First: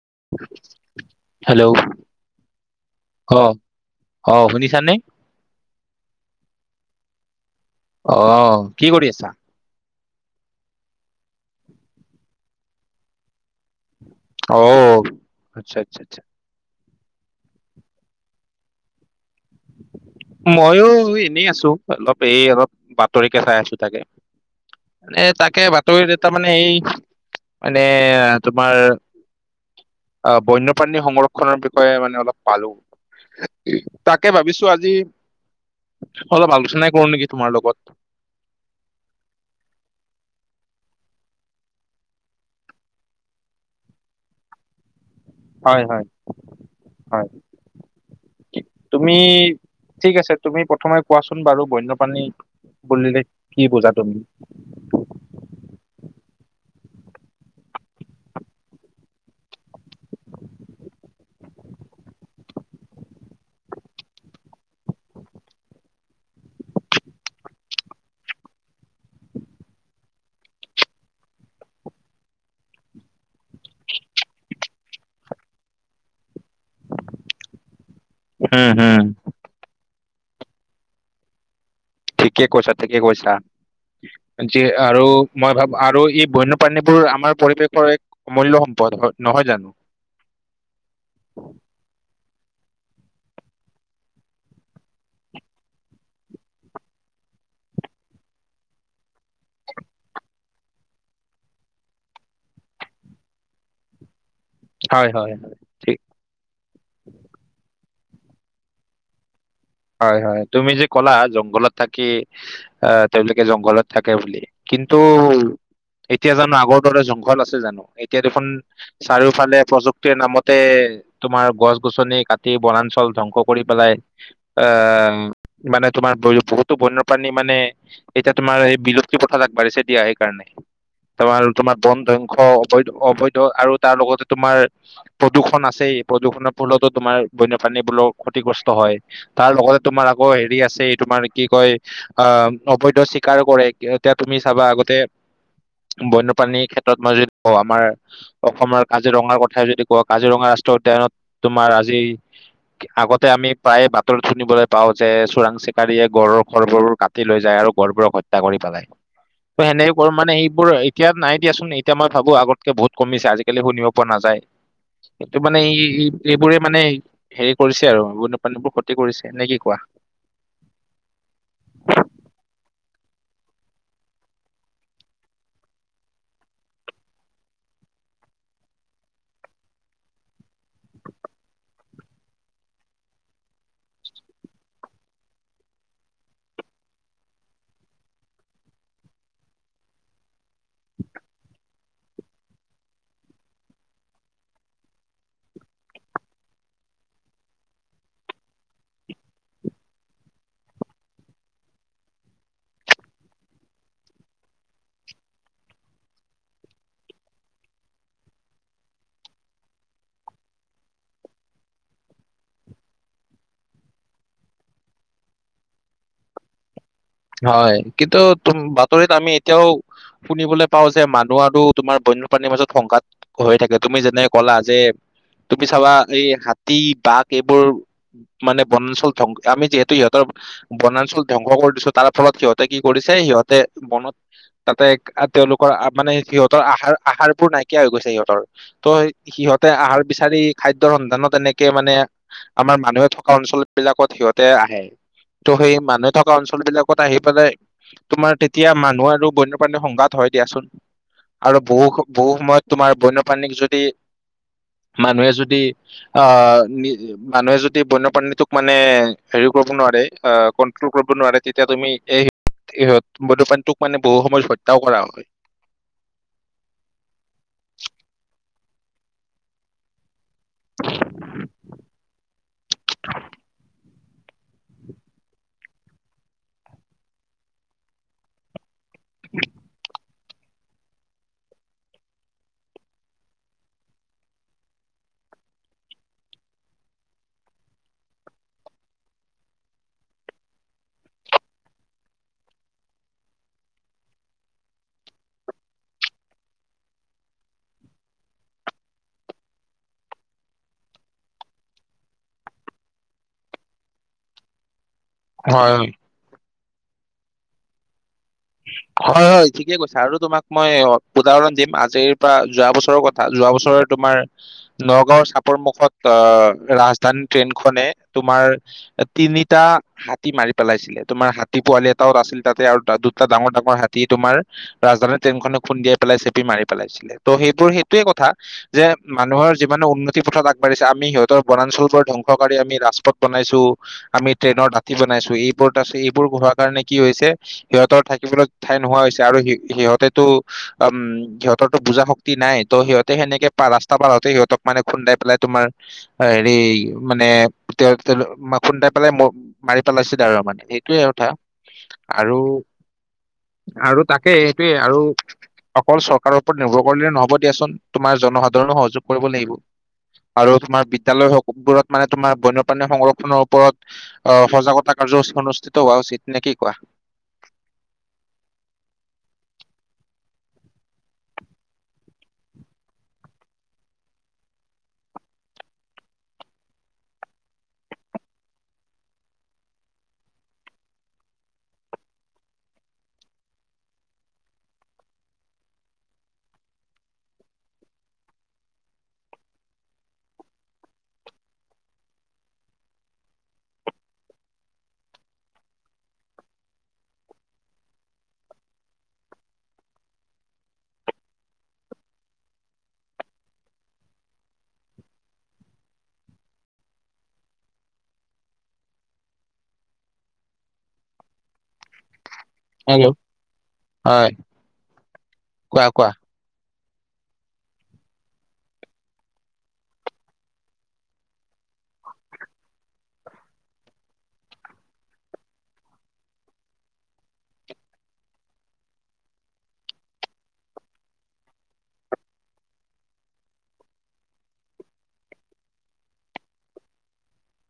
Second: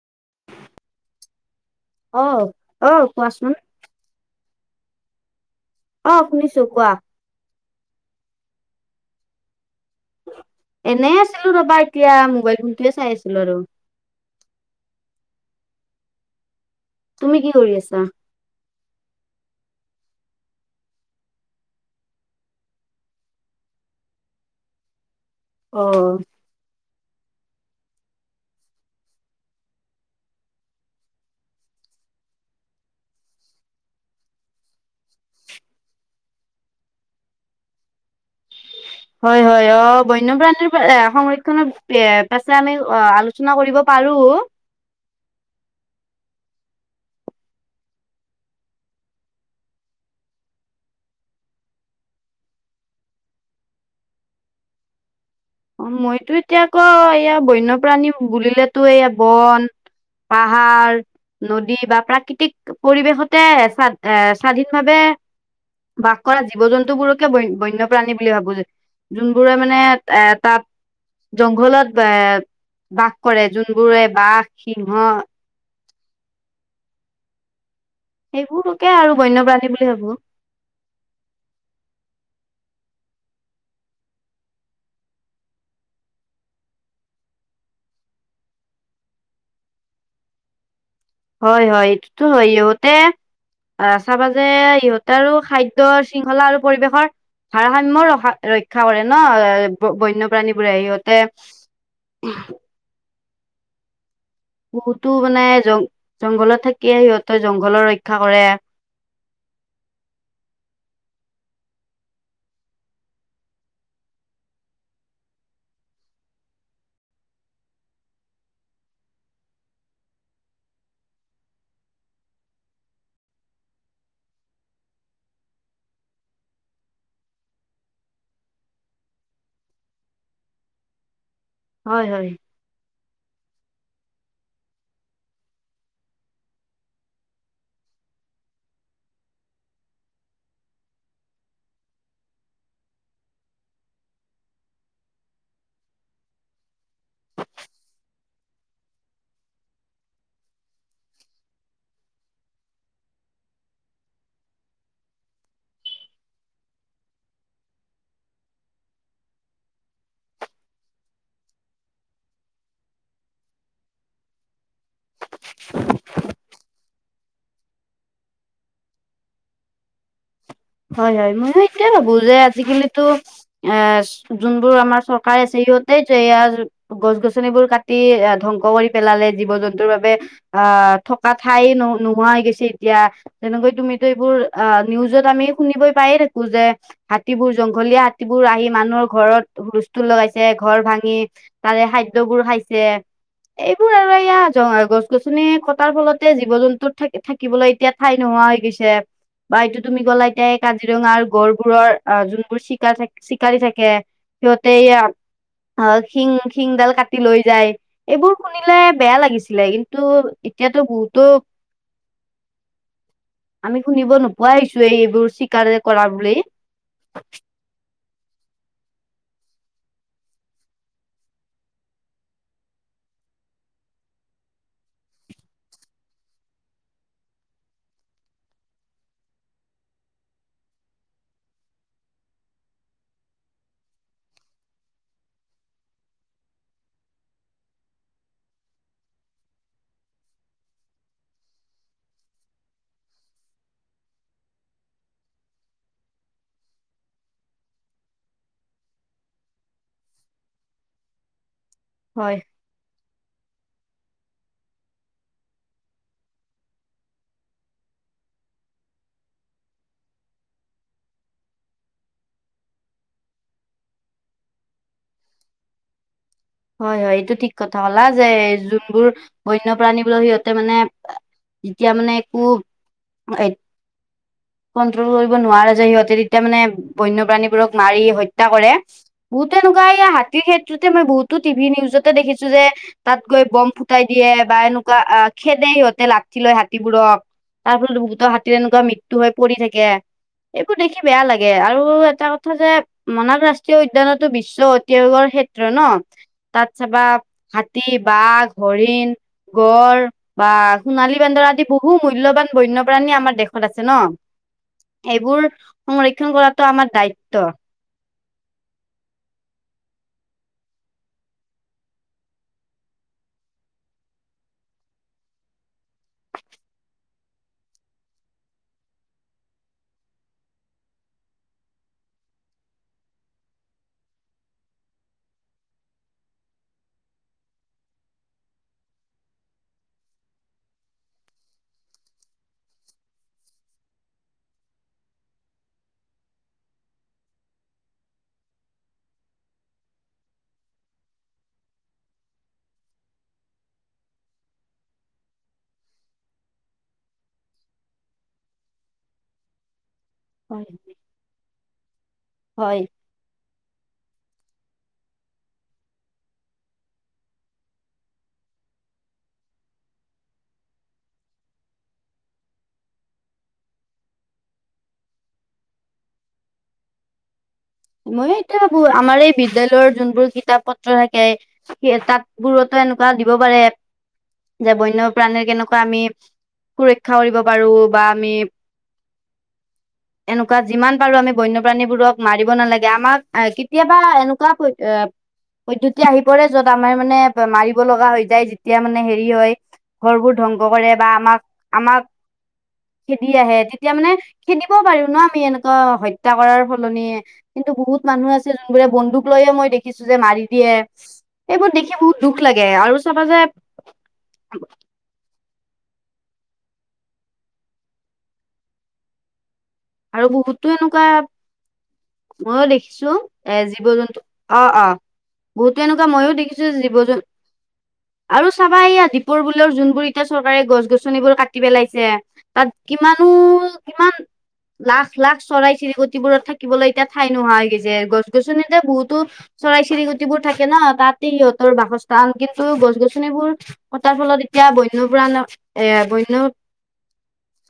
[unintelligible] Hello অহ অহ অ কোৱাচোন অ শুনিছা নে অ শুনিছো কোৱা অহ কি কৰি আছা এনেই আছিলো ৰবা এতিয়া মোবাইল চাই আছিলো আৰু অহ আচ্ছা আচ্ছা আচ্ছা তুমি কি কৰি আছা [unintelligible] ময়ো এনেই আছো অলপ এই অলপ বাতৰিকে চাই আছো তাকে এ তাকে অ বাতৰিত এটা মানে এই মানে তোমাৰ অহ বন্যপ্ৰাণী সংৰক্ষনৰৰ বিষয়ে মানে অলপ পালো তাকে ভাবিছো আজি অলপ আলোচনাই কৰো নেকি তোমাৰ লগত হয় হয় অ বন্যপ্ৰাণীৰ এ সংৰক্ষণৰ পাছে আমি অ আলোচনা কৰিব পাৰ পাৰোঁ হয় হয় হয় তুমি ঠিক আছে তুমি প্ৰথমে কোৱাচোন বাৰু বন্যপ্ৰাণী বুলিলে কি বুজা তুমি অ মইতো এতিয়া আকৌ এইয়া বন্যপ্ৰাণী বুলিলেতো এয়া বন পাহাৰ নদী বা প্ৰাকৃতিক পৰিৱেশতে স্বাধীন ভাৱে বাস কৰা জীৱ জন্তুবোৰকে বন বন্যপ্ৰাণী বুলি ভাবো যে যোনবোৰে মানে এ তাত জংঘলত এ বাস কৰে যোনবোৰে বাঘ সিংহ হম সেইবোৰকে হম আৰু বন্যপ্ৰাণী বুলি ভাবো ঠিকে কৈছা ঠিকে কৈছা যি আৰু মই ভাবো আৰু এই বন্যপ্ৰাণীবোৰ আমাৰ পৰিৱেশৰ এক অমূল্য সম্পদ নহয় জানো হয় হয় এইটো টো হয়ে আহ চাবা যে ইহঁতে আৰু খাদ্য শৃংখলা আৰু পৰিৱেশৰ ভাৰসাম্য ৰা ৰক্ষা কৰে ন বন্যপ্ৰাণীবোৰে সিহঁতে [unintelligible] বহুতো হয় হয় মানে হয়। জং ঠিক জংঘলত থাকিয়ে সিহঁতৰ জংঘলৰ ৰক্ষা ৰক্ষা কৰে হয় হয় তুমি যে কলা জংঘলত থাকি অহ তেওঁলোকে জংঘলত থাকে বুলি কিন্তু এতিয়া জানো আগৰ দৰে জংঘল আছে জানো এতিয়া দেখোন চাৰিওফালে প্ৰযুক্তিৰ নামতে তোমাৰ গছ গছনি কাটি বনাঞ্চল ধ্বংস কৰি পেলাই আহ মানে তোমাৰ বহুতো বন্যপ্ৰাণী মানে এতিয়া তোমাৰ এই বিলুপ্তি পথত আগবাঢ়িছে দিয়া সেইকাৰণে তাৰ তোমাৰ বন হয় হয় ধ্বংস অবৈধ আৰু তাৰ লগতে তোমাৰ প্ৰদূষণ আছেই প্ৰদূষণৰ ফলতো তোমাৰ বন্যপ্ৰাণী বোলো ক্ষতিগ্ৰস্ত হয় তাৰ লগতে তোমাৰ আকৌ হেৰি আছে তোমাৰ কি কয় আহ অবৈধ স্বীকাৰ কৰে এতিয়া তুমি চাবা আগতে বন্যপ্ৰাণীৰ ক্ষেত্ৰত মই যদি কওঁ আমাৰ অসমৰ কাজিৰঙাৰ কথাই যদি কোৱা কাজিৰঙা আ উদ্যয়নত তোমাৰ আজি আগতে আমি। প্ৰায়ে বাতৰি শুনিবলৈ পাও যে চোৰাং চিকাৰীয়ে গড়ৰ খৰবোৰ কাটি লৈ যায় আৰু গড়বোৰক হত্যা কৰি [unintelligible] ত, হেনেকে কৰো মানে এইবোৰ এতিয়া নাই দিয়াচোন এতিয়া মই ভাবো আগতকে বহুত কমিছে আজিকালি শুনিব পৰা নাযায়। কিন্তুটো মানে এই এইবোৰে মানে হেৰি কৰিছে আৰু। পানীবোৰ ক্ষতি কৰিছে নে কি কোৱা? হয় - হয় ময় এতিয়া ভাবো যে আজিকালিতো এ যোনবোৰ আমাৰ চৰকাৰ আছে। সিহতে এয়া গছ গছনিবোৰ কাটি ধ্বংস কৰি পেলালে জীৱ জন্তুৰ বাবে অ, থকা ঠাই ন নোহোৱা হৈ গৈছে এতিয়া তেনেকৈ তুমিতো এইবোৰ অ, নিউজত আমি শুনিবই পায়ে থাকো যে হাতী বোৰ জংঘলীয়া হাতীবোৰ আহি মানুহৰ ঘৰত হুলস্থুল লগাইছে। ঘৰ ভাঙি তাৰে খাদ্যবোৰ খাইছে। এইবোৰ আৰু এয়া গছ গছনি কটাৰ ফলতে জীৱ জন্তু থ থাকিবলৈ এতিয়া ঠাই নহয়। হৈ গৈছে বাই এইটো তুমি গ'লা। এতিয়া এই কাজিৰঙাৰ গড়বোৰৰ আহ যোনবোৰ চিকাৰ থাকে চিকাৰি থাকে। সিহঁতে এইয়া অ শিং শিংডাল কাটি লৈ যায় এইবোৰ শুনিলে বেয়া লাগিছিলে কিন্তু। এতিয়াতো বহুতো [inaudible] আমি শুনিব নোপোৱাইছোৱে এইবোৰ চীকাৰ কৰা বুলি। হয় কিন্তু তুম বাতৰিত আমি এতিয়াও শুনিবলৈ পাও যে মানুহ আৰু তোমাৰ প্ৰণীৰ মাজত সংকাত হৈ থাকে তুমি যেনে ক'লা যে তু পি চাবা এই হাতী বাঘ এইবোৰ মানে বনাঞ্চল ধং আমি যিহেতু সিহতৰ বনাঞ্চল ধ্বংস কৰি দিছো। তাৰ ফলত সিহতে কি কৰিছে সিহতে মনত তাতে তেওলোকৰ মানে সিহতৰ আহাৰ আহাৰবোৰ নাইকিয়া হৈ গৈছে সিহতৰ ত' সিহতে আহাৰ বিচাৰি খাদ্যয়ৰ সন্ধানত এনেকে মানে আমাৰ মানুহে থকা অঞ্চল বিলাকত সিহতে আহে ত সেই মানুহে থকা অঞ্চল বিলাক আহি পেলাই তোমাৰ তেতিয়া মানুহ আৰু বন্যপ্ৰাণীৰ সংঘাত হয় দিয়াচোন। আৰু বহু - বহু হয় সময়ত তোমাৰ বন্যপ্ৰাণীক যদি মানুহে যদি আহ, মানুহে যদি বন্যপ্ৰাণীটোক মানে হেৰি কৰিব নোৱাৰে কন্ট্ৰল কৰিব নোৱাৰে তেতিয়া এতিয়া তুমি ইহত বন্যপ্ৰাণীটোক মানে বহু সময় হত্যাও কৰা হয়। হয় - হয় এইটো ঠিক কথা কলা যে যোনবোৰ বন্যপ্ৰাণী বো সিহত মানে যেতিয়া মানে একো। কন্ট্ৰল কৰিব নোৱাৰে যে সিহতে তেতিয়া মানে বন্যপ্ৰাণীবোৰক মাৰি হত্যা কৰে। বহুতে এনেকুৱা স ক্ষেত্ৰতে মই বহুতো টিভি নিউজতে দেখিছো যে তাত গৈ বম ফুটাই দিয়ে বা এনেকুৱা খেদে সিহতে লাঠি লয় হাতীবোৰক তাৰপিছত বুতৰ হাতীৰে এনেকুৱা ম মৃত্যু হয় পৰি থাকে। এইবোৰ দেখি বেয়া লাগে আৰু এটা কথা যে মনাক ৰাষ্ট্ৰীয় উদ্যানতো বিশ্ব ঐতি আয়োগৰ ক্ষেত্ৰ ন তাত চাবা হাতী বাঘ হৰিণ গড় বা সোণালী বান্দৰ আদি বহু মূল্যবান বন্যপ্ৰাণী আমাৰ দেশত আছে। ন এইবোৰ হয় সংৰক্ষণ কৰাটো আমাৰ দায়িত্ব। উম হয় - হয় ঠিকে কৈছে আৰু তোমাক মই উদাহৰণ দিম আজিৰ পৰা যোৱা বছৰৰ কথা যোৱা বছৰৰ তোমাৰ নগাওৰ চাপৰ মুখত আহ ৰাজধানী ট্ৰেইনখনে তোমাৰ তিনিটা হাতী মাৰি পেলাইছিলে তোমাৰ হাতী পোৱালি এটাওত আছিল তাতে আৰু এটা ডাঙৰ - ডাঙৰ হাতী তোমাৰ ৰাজধানী ট্ৰেইনখনে খুন্দিয়াই পেলাই চেপি মাৰি পেলাইছিলে ত সেইবোৰ সেইটোৱে কথা। যে মানুহৰ যিমানে উন্নতি পথত আগবাঢ়িছে আমি সিহতৰ বনাঞ্চল বোৰ ধ্বংসকাৰী আমি ৰাজপথ বনাইছো আমি ট্ৰেইনৰ দাতি বনাইছো এইবোৰত আ এইবোৰ হোৱা কাৰণে কি হৈছে সিহতৰ থাকিবলৈ ঠাই নোহোৱা হৈছে আৰু সিহতেতো উম সিহতৰো বুজা শক্তি নাই ত সিহত তে সেনেকে ৰাস্তা পাৰতে সিহতক মানে খুন্দাই পেলাই তোমাৰ হেৰি মানে খুন্দাই পেলাই মাৰি পেলাইছিল আৰু মানে হয়, এইটোয়ে কথা আৰু। হয়। আৰু তাকেই সেইটোৱে আৰু অকল চৰকাৰৰ ওপৰত নিৰ্ভৰ কৰিলেে নহব দিয়াচোন তোমাৰ জনসাধাৰণো সহযোগ কৰিব লাগিব। আৰু তোমাৰ বিদ্য়ালয়বোৰত মানে তোমাৰ বন্যপ্ৰানণীৰ সংৰক্ষনৰৰ ওপৰত আহ সজাগতা কাৰ্য্য অনুষ্ঠিত হোৱা উচিত নে কি কোৱা? মই এইটো ভাবো আমাৰ এই বিদ্যালৈ যোনবোৰ কিতাপ পত্ৰ থাকে তাত বোৰত এনেকুৱা দিব পাৰে যে বন্য প্ৰাণী কেনেকুৱা আমি সুৰক্ষা কৰিব পাৰো বা আমি এনেকুৱা যিমান পাৰো আমি বন্যপ্ৰাণীবোৰক মাৰিব নালাগে আমাক কেতিয়াবা এনেকুৱা পদ্ধতি আহি পৰে যত আমাৰ মানে মাৰিব লগা হৈ যায় যেতিয়া মানে হেৰি হয় ঘৰবোৰ ধ্বংস কৰে বা আমাক - আমাক খেদি আহে তেতিয়া মানে খেদিব পাৰো ন আমি এনেকুৱা হত্যা কৰাৰ সলনি কিন্তু বহুত মানুহ আছিল যোনবোৰে বন্দুক লৈয়ে মই দেখিছো যে মাৰি দিয়ে। এইবোৰ দেখি বহুত দুখ লাগে আৰু চাবা যে [unintelligible] আৰু বহুতো এনেকুৱা মইও দেখিছো হেল্ল' এ জীৱ জন্তু হয় অ অ বহুতো কোৱা এনেকুৱা কোৱা ময়ো দেখিছো জীৱ জন আৰু চাবা এইয়া দীপৰ বোলৰ যোনবোৰ এতিয়া চৰকাৰে গছ গছনিবোৰ কাটি পেলাইছে তাত কিমানো কিমান লাখ লাখ চৰাই চিৰিকটিবোৰত থাকিবলৈ এতিয়া ঠাই নোহোৱা হৈ গৈ যে গছ গছনিতে বহুতো চ চৰাই চিৰিকুটিবোৰ থাকে ন তাই সিহঁতৰ বাসস্থান। কিন্তু গছ গছনিবোৰ কটাৰ ফলত এতিয়া বন্যপুৰাণৰ এ বন্য [unintelligible]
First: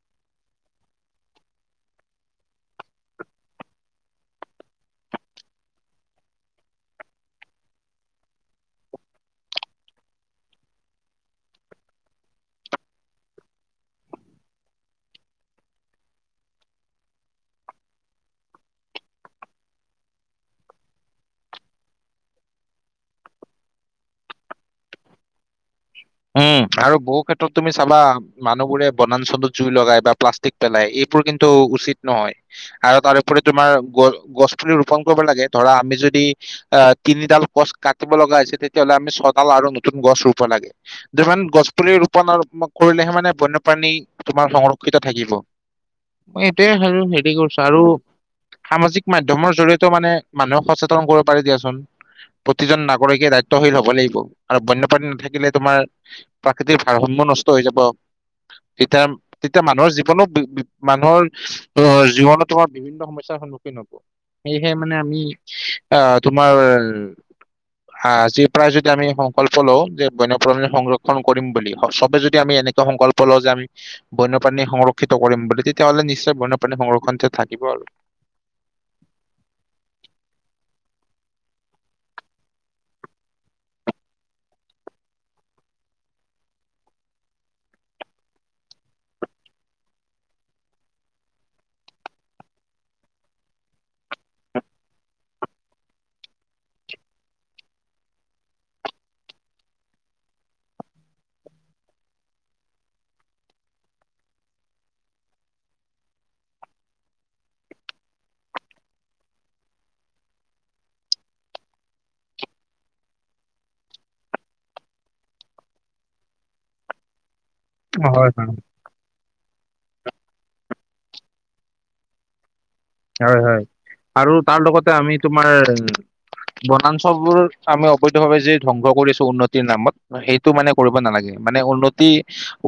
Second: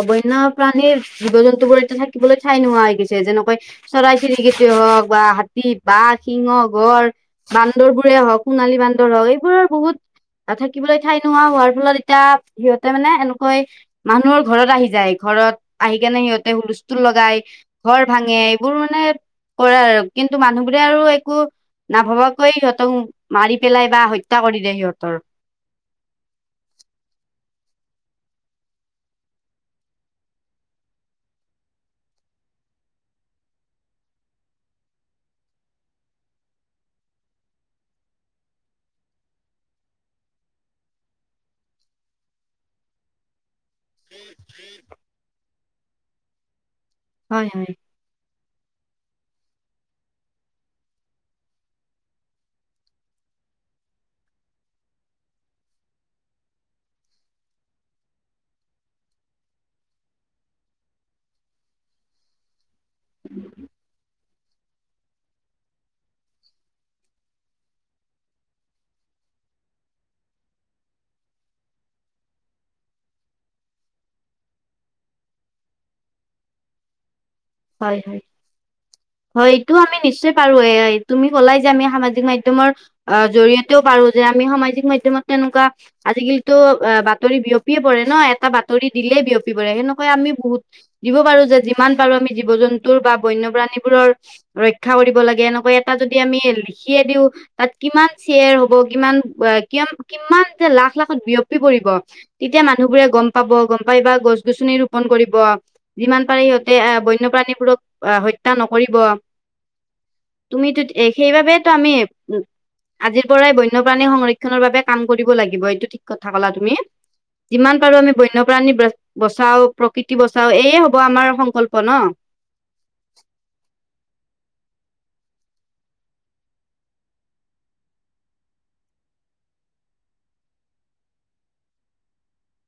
অ বন্য প্ৰাণীৰ জীৱ জন্তু বোৰে থাকিবলৈ ঠাই নোহোৱা হৈ গৈছে যেনেকৈ চৰাই চিৰিকিটি হওক বা হাতী, বাঘ, সিংহ হওক ৰ বান্দৰ বোৰে হওক সোণালী বান্দৰ হওক এইবোৰৰ বহুত থাকিবলৈ ঠাই নোহোৱা হোৱাৰ ফলত এতিয়া সিহঁতে মানে এনেকৈ মানুহৰ ঘৰত আহি যায় এইখন ঘৰত আহি কেনে সিহঁতে হুলস্থুল লগাই ঘৰ ভাঙে এইবোৰ মানে কৰা আৰু কিন্তু মানুহবোৰে আৰু একো নাভবাকৈ সিহঁতক মাৰি পেলাই বা হত্যা কৰি দ সিহঁতৰ [unintelligible] উম আৰু বহু ক্ষেত্ৰত তুমি চাবা মানুহবোৰে বনাঞ্চনত জুই লগাই বা প্লাষ্টিক পেলাই এইবোৰ কিন্তু উচিত নহয়। আৰু তাৰপৰি তোমাৰ গছ গছুলি ৰোপন কৰিব লাগে ধৰা আমি য যদি অ তিনিডাল গছ কাটিব লগা হৈছে তেতিয়াহলে আমি ছডাল আৰু নতুন গছ ৰুব লাগে। যিমান গছ পুলি ৰোপন কৰিলেহে মানে বন্যপ্ৰাণী তোমাৰ সংৰক্ষিত থাকিব। মই এইটোৱে আৰু হেৰি হয় কৰিছো হয় আৰু সামাজিক মাধ্যমৰ জৰিয়তেও মানে মানুহক সচেতন কৰিব পাৰে দিয়াচোন। প্ৰতিজন নাগৰিকে দায়িত্বশীল হব লাগিব আৰু বন্যপ্ৰাণী নাথাকিলে তোমাৰ প্ৰাকৃতিৰ ভাৰসাম্য নষ্ট হৈ যাব। তেতিয়া তেতিয়া মানুহৰ জীৱনো মানুহৰ অ জীৱনো তোমাৰ বিভিন্ন সমস্যাৰ সন্মুখীন হব সেয়েহে মানে আমি আহ তোমাৰ আ যি প্ৰায় যদি আমি সংকল্প লওঁ যে ব সংৰক্ষণ কৰিম বুলি চবে যদি আমি এনেকুৱা সংকল্প লওঁ যে আমি বন্যপ্ৰাণী সংৰক্ষিত কৰিম। বুলি তেতিয়াহ'লে নিশ্চয় বন্যপ্ৰাণী সংৰক্ষণ থাকিব আৰু হয় হয় হয় এইটো আমি নিশ্চয় পাৰো এই তুমি কলাই যে আমি সামাজিক মাধ্যমৰ অ জৰিয়তেও পাৰো যে আমি সামাজিক মাধ্যমৰ তেনেকুৱা আজিকালিতো অ বাতৰি বিয়পিয়ে পৰে ন এটা বাতৰি দিলেই বিয়পি পৰে সেনেকুৱাই আমি বহুত দিব পাৰো যে যিমান পাৰো আমি জীৱ জন্তুৰ বা বন্যপ্ৰাণীবোৰৰ ৰক্ষা কৰিব লাগে এনেকুৱা এটা যদি আমি লিখিয়ে দিওঁ। তাত কিমান শ্বেয়াৰ হব কিমান কিমান যে লাখ লাখত বিয়পি পৰিব। এতিয়া মানুহবোৰে গম পাব গম পাই বা গছ গছনি ৰোপন কৰিব যিমান পাৰে সিহঁতে ব বণ্যপ্ৰাণীবোৰক আ হত্যা নকৰিব। তুমিটো সেইবাবে ত আমি আজিৰ পৰাই বন্যপ্ৰাণীৰ সংৰক্ষনৰৰ বাবে কাম কৰিব লাগিব এইটো ঠিক কথা কলা তুমি যিমান পাৰো আমি হয় হয় বন্যপ্ৰাণী বচাও প্ৰকৃতি বচাও এইয়ে হব আমাৰ সংকল্প ন হয় হয় আৰু তাৰ লগতে আমি তোমাৰ বনাঞ্চল বোৰ আমি অবৈধ ভাৱে যি ধ্বংস কৰিছো উন্নতিৰ নামত সেইটো মানে কৰিব নালাগে মানে উন্নতি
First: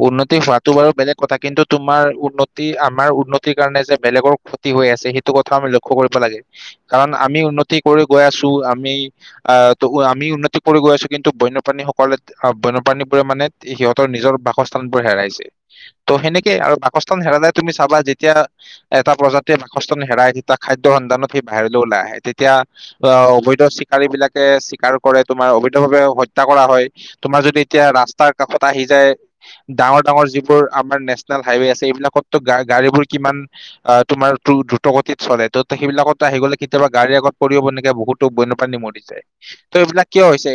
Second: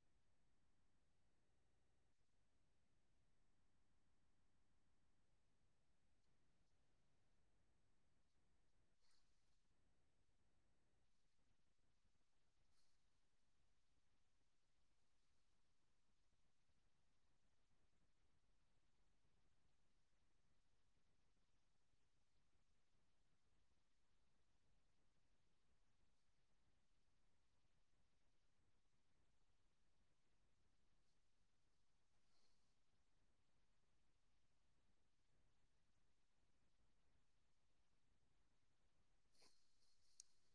উন্নতি হোৱাটো বাৰু বেলেগ কথা কিন্তু তোমাৰ উন্নতি আমাৰ উন্নতিৰ কাৰণে যে বেলেগৰ ক্ষতি হৈ আছে হে। আমি লক্ষ্য কৰিব লাগে কাৰণ আমি উন্নতি কৰি গৈ আছো আমি আ আমি আমি উন্নতি কৰি গৈ আছো কিন্তু বন্যপাণীসকলে বনপ্ৰাণীবোৰে মানে সিহঁৰ নিজৰ বাসস্থানবোৰ হেৰাই ত সেনেকে আৰু বাসস্থান হেৰালে তুমি চাবা যেতিয়া এটা প্ৰজাতি বাস। হেৰাই তেতিয়া খাদ্য সন্ধানত সি বাহিৰলৈ ওলাই আহে তেতিয়া আহে অবৈধ চিকাৰী বিলাকে অবধ্যভাৱে হত্যা কৰা হয় তোমাৰ যদি এতিয়া ৰাস্তাৰ কাষত আহি যায় ডাঙৰ ডাঙৰ যিবোৰ আমাৰ নেচনেল হাইৱে আছে এইবিলাকতো গাড়ী বোৰ কিমান তোমাৰ প্ৰগতিত চলে ত সেইবিলাকতো আহি গ'লে কেতিয়াবা গাড়ীৰ আগত পৰিব নেকি বহুতো বন্যপ্ৰাণী মৰি যায়। বিলাক কিয় হৈছে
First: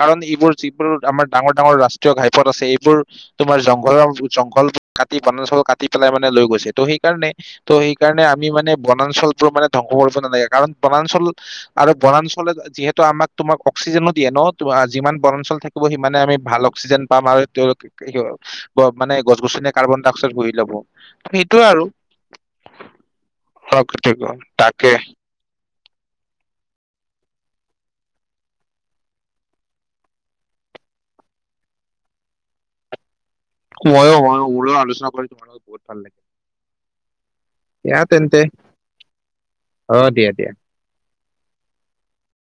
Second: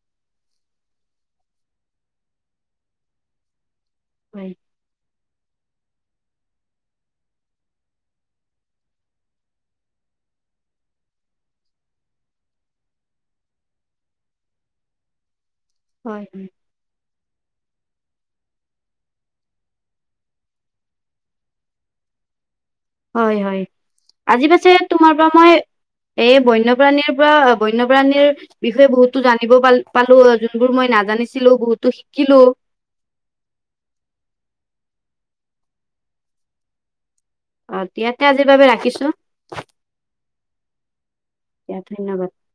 কাৰণ এইবোৰ যিবোৰ আমাৰ ডাঙৰ ডাঙৰ ৰাষ্ট্ৰীয় ঘাইপথ আছে এইবোৰ তোমাৰ জঙ হয় জংঘল কাটি বনাঞ্চল কাটি পেলাই মানে লৈ গৈছে আমি মানে বনাঞ্চলবোৰ মানে ধ্বংস কৰিব নালাগে কাৰণ বনাঞ্চল আৰু বনাঞ্চলে যিহেতু আমাক তোমাক অক্সিজেনো দিয়ে ন যিমান বৰঞ্চল থাকিব সিমানে হয় আমি হয় ভাল অক্সিজেন পাম আৰু তেওঁলোকে কি মানে গছ গছনি কাৰ্বন ডাই অক্সাইড হুহি লব সেইটোয়ে আৰু হয় হয় অলপ পাৰ্থক্য। আজি পাছে তাকে তোমাৰ পৰা মই এ বন্যপ্ৰাণীৰ পৰা বন্যপ্ৰাণীৰ বিষয়ে বহুতো জানিব পাল পালো যোনবোৰ মই নাজানিছিলো বহুতো শিকিলো মইও মইও মোৰ আলোচনা কৰি তোমাৰ লগত বহুত ভাল লাগে। অ তিয়াতে আজিৰ বাবে ৰাখিছো। দিয়া ধন্যবাদ